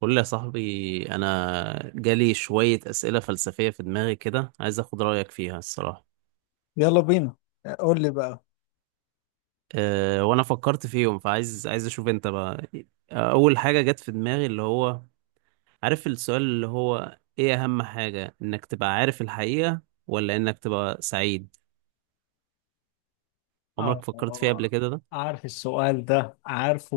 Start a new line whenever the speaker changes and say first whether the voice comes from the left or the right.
right: قول لي يا صاحبي، انا جالي شوية أسئلة فلسفية في دماغي كده، عايز اخد رأيك فيها الصراحة.
left: يلا بينا. قول لي بقى.
right: وانا فكرت فيهم، فعايز اشوف انت بقى. اول حاجة جت في دماغي اللي هو، عارف السؤال اللي هو ايه؟ اهم حاجة انك تبقى عارف الحقيقة، ولا انك تبقى سعيد؟
left: اه
right: عمرك
left: آه،
right: فكرت فيها قبل
left: آه.
right: كده ده؟
left: عارف السؤال ده، عارفه.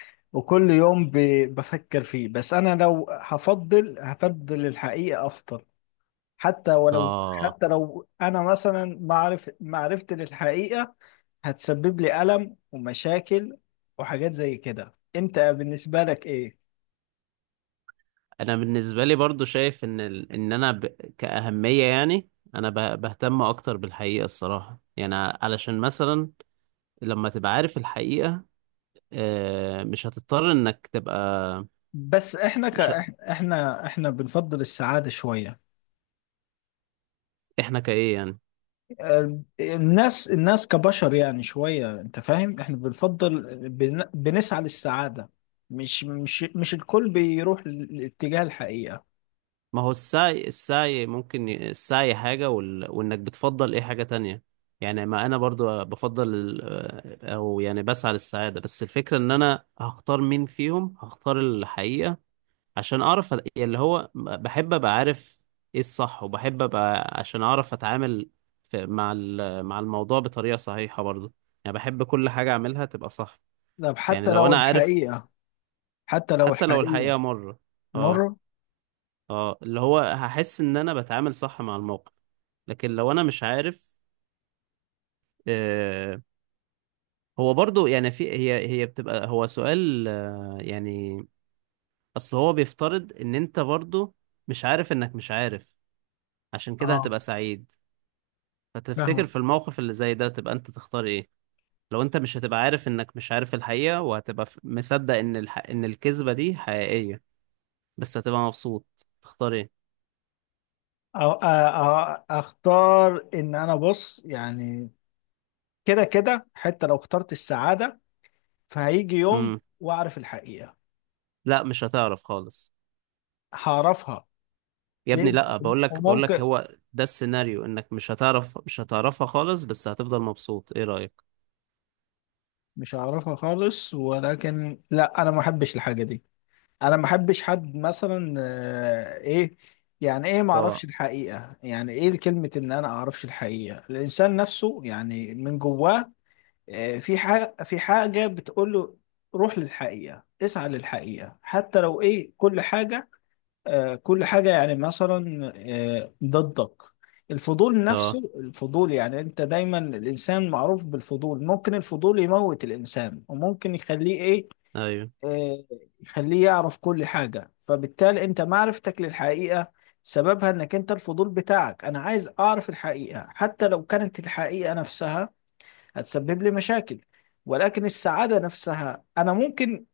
left: وكل يوم بفكر فيه، بس انا لو هفضل هفضل الحقيقة افضل، حتى ولو،
right: اه،
left: حتى لو انا مثلا معرف معرفتي للحقيقة هتسبب لي ألم ومشاكل وحاجات زي كده. انت بالنسبة لك ايه؟
right: انا بالنسبة لي برضو شايف ان ال... ان انا ب... كأهمية يعني، انا بهتم اكتر بالحقيقة الصراحة، يعني علشان مثلا لما تبقى عارف الحقيقة، مش هتضطر انك تبقى.
left: بس احنا ك...
right: مش ه-
left: احنا احنا بنفضل السعادة شوية.
right: احنا كايه يعني؟
left: الناس كبشر، يعني شوية، انت فاهم، احنا بنفضل بنسعى للسعادة. مش الكل بيروح لاتجاه الحقيقة.
right: ما هو السعي، السعي حاجة وانك بتفضل ايه حاجة تانية. يعني ما انا برضو بفضل ال- آه، او يعني بسعى للسعادة، بس الفكرة ان انا هختار مين فيهم. هختار الحقيقة عشان يعني اللي هو بحب ابقى عارف ايه الصح، وبحب ابقى عشان اعرف اتعامل مع الموضوع بطريقة صحيحة برضو. يعني بحب كل حاجة اعملها تبقى صح.
left: طب
right: يعني
left: حتى
right: لو
left: لو
right: انا عارف
left: الحقيقة، حتى لو
right: حتى لو
left: الحقيقة
right: الحقيقة مرة. اه.
left: مر.
right: اه، اللي هو هحس ان انا بتعامل صح مع الموقف، لكن لو انا مش عارف. آه هو برضو يعني في، هي بتبقى هو سؤال يعني. اصل هو بيفترض ان انت برضو مش عارف انك مش عارف، عشان كده
left: اه
right: هتبقى سعيد. فتفتكر
left: فاهمة.
right: في الموقف اللي زي ده تبقى انت تختار ايه؟ لو انت مش هتبقى عارف انك مش عارف الحقيقة، وهتبقى مصدق ان ان الكذبة دي حقيقية، بس هتبقى مبسوط، تختار ايه؟
left: اختار ان انا، بص يعني، كده كده حتى لو اخترت السعادة، فهيجي يوم
right: امم
left: واعرف الحقيقة.
right: لا، مش هتعرف خالص.
left: هعرفها،
right: يا
left: ليه؟
right: ابني لا، بقول لك
left: وممكن
right: هو ده السيناريو، انك مش هتعرف، مش هتعرفها خالص، بس هتفضل مبسوط، ايه رأيك؟
left: مش هعرفها خالص، ولكن لا، انا ما احبش الحاجة دي. انا ما بحبش حد مثلا ايه، يعني ايه ما اعرفش
right: اه.
left: الحقيقه؟ يعني ايه كلمه ان انا اعرفش الحقيقه؟ الانسان نفسه يعني من جواه في حاجه في حاجه بتقول له روح للحقيقه، اسعى للحقيقه حتى لو ايه، كل حاجه. كل حاجه يعني مثلا ضدك. الفضول،
right: اه.
left: نفسه الفضول يعني، انت دايما الانسان معروف بالفضول، ممكن الفضول يموت الانسان، وممكن يخليه ايه؟
right: ايوه.
left: آه، يخليه يعرف كل حاجة. فبالتالي انت معرفتك للحقيقة سببها انك انت الفضول بتاعك. انا عايز اعرف الحقيقة حتى لو كانت الحقيقة نفسها هتسبب لي مشاكل. ولكن السعادة نفسها انا ممكن،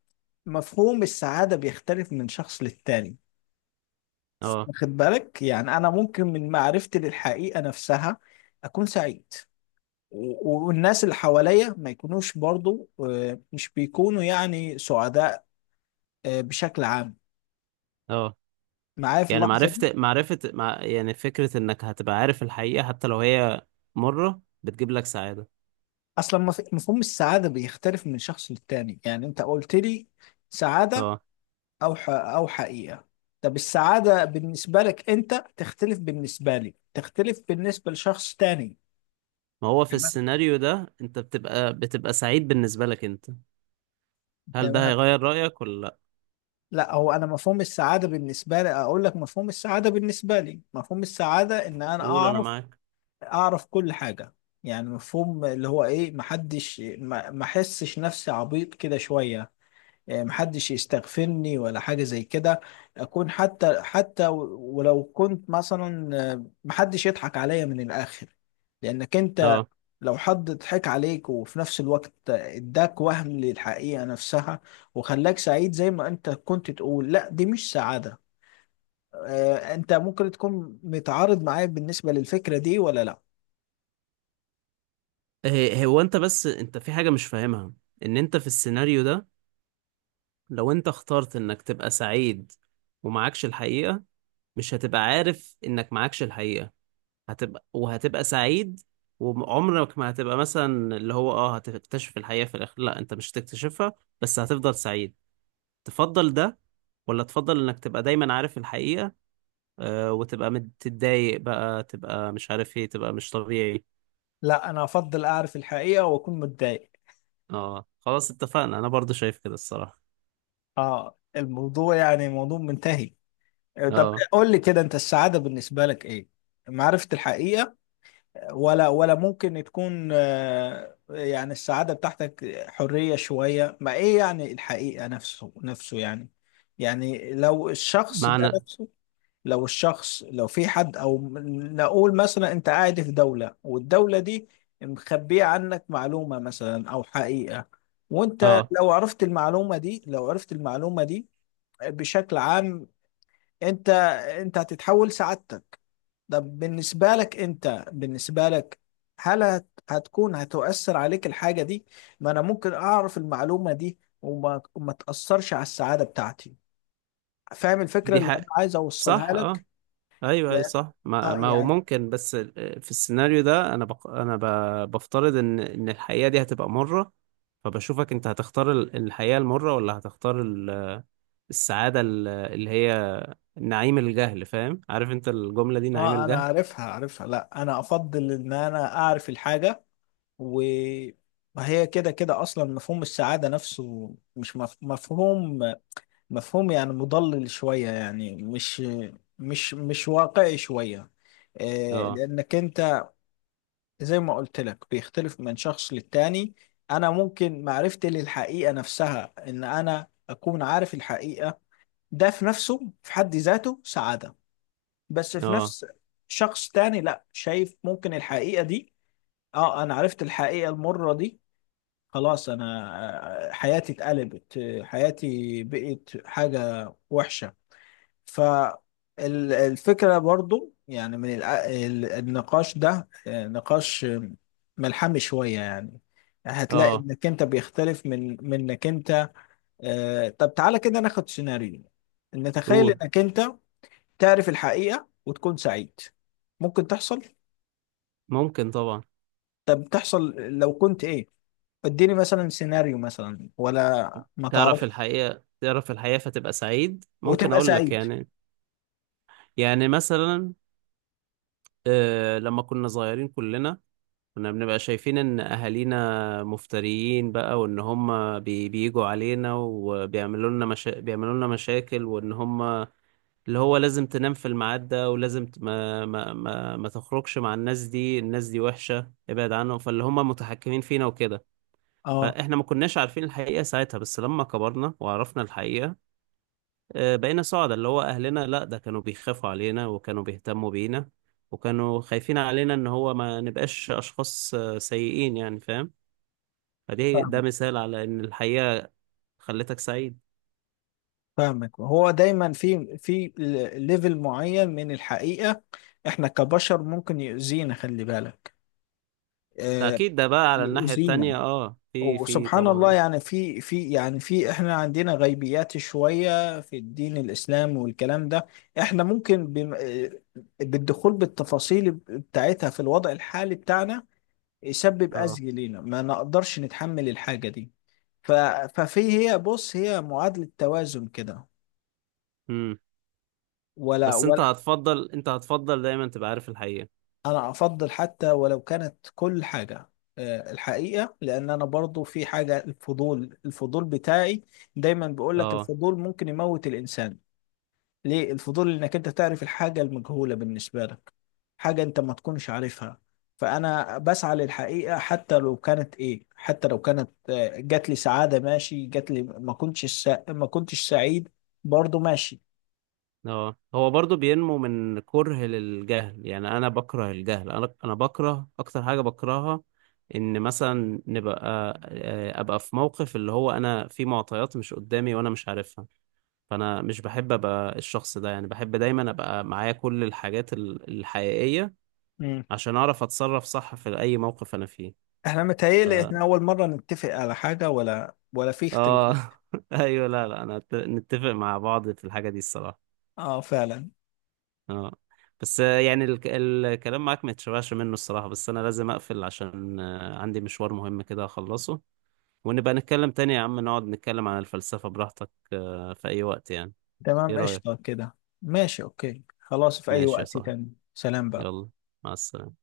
left: مفهوم السعادة بيختلف من شخص للتاني،
right: اه.
left: واخد بالك؟ يعني انا ممكن من معرفتي للحقيقة نفسها اكون سعيد، والناس اللي حواليا ما يكونوش برضو، مش بيكونوا يعني سعداء، بشكل عام،
right: اه
left: معايا في
right: يعني،
left: اللحظة دي.
right: معرفة يعني فكرة انك هتبقى عارف الحقيقة حتى لو هي مرة بتجيب لك سعادة.
left: اصلا مفهوم السعاده بيختلف من شخص للتاني. يعني انت قلت لي سعاده
right: اه
left: او او حقيقه. طب السعاده بالنسبه لك انت تختلف، بالنسبه لي تختلف، بالنسبه لشخص تاني.
right: ما هو في
left: تمام،
right: السيناريو ده انت بتبقى سعيد بالنسبة لك انت، هل ده
left: تمام.
right: هيغير رأيك ولا لا؟
left: لا، هو انا مفهوم السعاده بالنسبه لي، اقول لك، مفهوم السعاده بالنسبه لي، مفهوم السعاده ان انا
right: قول انا
left: اعرف،
right: معاك.
left: اعرف كل حاجه. يعني مفهوم اللي هو ايه، محدش ما احسش نفسي عبيط كده شويه. محدش يستغفرني ولا حاجة زي كده. أكون حتى حتى ولو كنت مثلا، محدش يضحك عليا من الآخر. لأنك أنت،
right: اه،
left: لو حد ضحك عليك وفي نفس الوقت اداك وهم للحقيقة نفسها وخلاك سعيد زي ما أنت كنت تقول، لا، دي مش سعادة. أنت ممكن تكون متعارض معايا بالنسبة للفكرة دي، ولا لا؟
right: هو انت، بس انت في حاجة مش فاهمها، ان انت في السيناريو ده لو انت اخترت انك تبقى سعيد ومعكش الحقيقة، مش هتبقى عارف انك معكش الحقيقة، هتبقى سعيد، وعمرك ما هتبقى مثلا اللي هو اه هتكتشف الحقيقة في الاخر، لا انت مش هتكتشفها، بس هتفضل سعيد. تفضل ده ولا تفضل انك تبقى دايما عارف الحقيقة، وتبقى متضايق بقى، تبقى مش عارف ايه، تبقى مش طبيعي؟
left: لا، أنا أفضل أعرف الحقيقة وأكون متضايق.
right: اه خلاص، اتفقنا، انا برضو شايف كده الصراحة.
left: آه، الموضوع يعني موضوع منتهي. طب
right: اه.
left: قول لي كده، انت السعادة بالنسبة لك ايه؟ معرفة الحقيقة، ولا ولا ممكن تكون، يعني السعادة بتاعتك حرية شوية، ما ايه يعني الحقيقة؟ نفسه يعني، يعني لو الشخص ده
right: معنى.
left: نفسه، لو الشخص لو في حد او نقول مثلا انت قاعد في دولة والدولة دي مخبية عنك معلومة مثلا او حقيقة، وانت
right: اه.
left: لو عرفت المعلومة دي، لو عرفت المعلومة دي بشكل عام، انت، انت هتتحول سعادتك. طب بالنسبة لك، انت بالنسبة لك، هل هتكون هتؤثر عليك الحاجة دي؟ ما انا ممكن اعرف المعلومة دي وما وما تأثرش على السعادة بتاعتي. فاهم الفكرة
right: دي
left: اللي انا
right: حق،
left: عايز اوصلها
right: صح. اه،
left: لك؟
right: ايوه ايوه
left: يا-
right: صح. ما,
left: اه
right: ما هو
left: يعني
right: ممكن، بس في السيناريو ده انا بفترض ان ان الحقيقه دي هتبقى مره، فبشوفك انت هتختار الحقيقه المره، ولا هتختار السعاده اللي هي نعيم الجهل. فاهم؟ عارف انت الجمله دي نعيم
left: اه، انا
right: الجهل؟
left: عارفها، عارفها. لا، انا افضل ان انا اعرف الحاجة. و، وهي كده كده اصلا مفهوم السعادة نفسه مش مفهوم، مفهوم يعني مضلل شوية، يعني مش واقعي شوية.
right: اه.
left: لأنك أنت زي ما قلت لك بيختلف من شخص للتاني. أنا ممكن معرفتي للحقيقة نفسها، إن أنا أكون عارف الحقيقة، ده في نفسه، في حد ذاته، سعادة. بس في
right: اه.
left: نفس، شخص تاني لا، شايف ممكن الحقيقة دي، أه أنا عرفت الحقيقة المرة دي، خلاص أنا، حياتي اتقلبت، حياتي بقت حاجة وحشة. فالفكرة برضو يعني، من النقاش ده، نقاش ملحمي شوية يعني. هتلاقي
right: اه.
left: انك انت بيختلف من انك انت. طب تعالى كده ناخد سيناريو، نتخيل
right: قول.
left: انك انت تعرف الحقيقة وتكون سعيد. ممكن تحصل.
right: ممكن طبعا.
left: طب تحصل لو كنت ايه؟ اديني مثلا سيناريو مثلا ولا، ما
right: تعرف
left: تعرف
right: الحقيقه تعرف الحقيقه فتبقى سعيد. ممكن
left: وتبقى
right: اقول لك
left: سعيد.
right: يعني، يعني مثلا، آه لما كنا صغيرين كلنا، كنا بنبقى شايفين ان اهالينا مفتريين بقى، وان هم بيجوا علينا وبيعملوا لنا بيعملوا لنا مشاكل، وان هم اللي هو لازم تنام في الميعاد ده، ولازم ت... ما... ما ما ما تخرجش مع الناس دي، الناس دي وحشة ابعد عنهم، فاللي هم متحكمين فينا وكده.
left: اه
right: فاحنا ما كناش عارفين الحقيقة ساعتها، بس لما كبرنا وعرفنا الحقيقة، بقينا سعداء. اللي هو اهلنا، لا ده كانوا بيخافوا علينا، وكانوا بيهتموا بينا، وكانوا خايفين علينا ان هو ما نبقاش اشخاص سيئين يعني، فاهم؟ فدي ده مثال على ان الحقيقة خلتك سعيد.
left: فاهمك. هو دايما في ليفل معين من الحقيقة احنا كبشر ممكن يؤذينا، خلي بالك. آه،
right: اكيد ده بقى على الناحية التانية
left: يؤذينا.
right: اه، في
left: وسبحان الله،
right: طبعا.
left: يعني في يعني في، احنا عندنا غيبيات شوية في الدين الإسلام والكلام ده، احنا ممكن بالدخول بالتفاصيل بتاعتها في الوضع الحالي بتاعنا يسبب
right: اه.
left: أذى لينا، ما نقدرش نتحمل الحاجة دي. ف- ففي، هي بص، هي معادلة توازن كده
right: امم
left: ولا؟
right: بس انت هتفضل، انت هتفضل دايما تبقى عارف الحقيقة.
left: انا افضل حتى ولو كانت كل حاجه الحقيقه. لان انا برضو في حاجه، الفضول، الفضول بتاعي دايما بيقول لك
right: اه.
left: الفضول ممكن يموت الانسان. ليه الفضول؟ انك انت تعرف الحاجه المجهوله بالنسبه لك، حاجه انت ما تكونش عارفها. فانا بسعى للحقيقه حتى لو كانت ايه، حتى لو كانت، جات لي سعاده ماشي، جات لي ما كنتش ما كنتش سعيد برضو ماشي.
right: اه هو برضو بينمو من كره للجهل. يعني انا بكره الجهل، انا بكره اكتر حاجة بكرهها، ان مثلا نبقى، ابقى في موقف اللي هو انا في معطيات مش قدامي وانا مش عارفها. فانا مش بحب ابقى الشخص ده، يعني بحب دايما ابقى معايا كل الحاجات الحقيقية
left: مم.
right: عشان اعرف اتصرف صح في اي موقف انا فيه.
left: احنا
right: ف...
left: متهيألي احنا اول مره نتفق على حاجه، ولا ولا في اختلاف؟
right: اه. ايوه، لا لا انا نتفق مع بعض في الحاجه دي الصراحه.
left: اه فعلا.
right: اه. بس يعني الكلام معاك ما يتشبعش منه الصراحه، بس انا لازم اقفل عشان عندي مشوار مهم كده اخلصه. ونبقى نتكلم تاني يا عم، نقعد نتكلم عن الفلسفه براحتك في اي وقت يعني. ايه
left: تمام، قشطة
right: رايك؟
left: كده. ماشي، اوكي، خلاص، في اي
right: ماشي يا
left: وقت
right: صاحبي.
left: تاني، سلام بقى.
right: يلا. مع السلامه.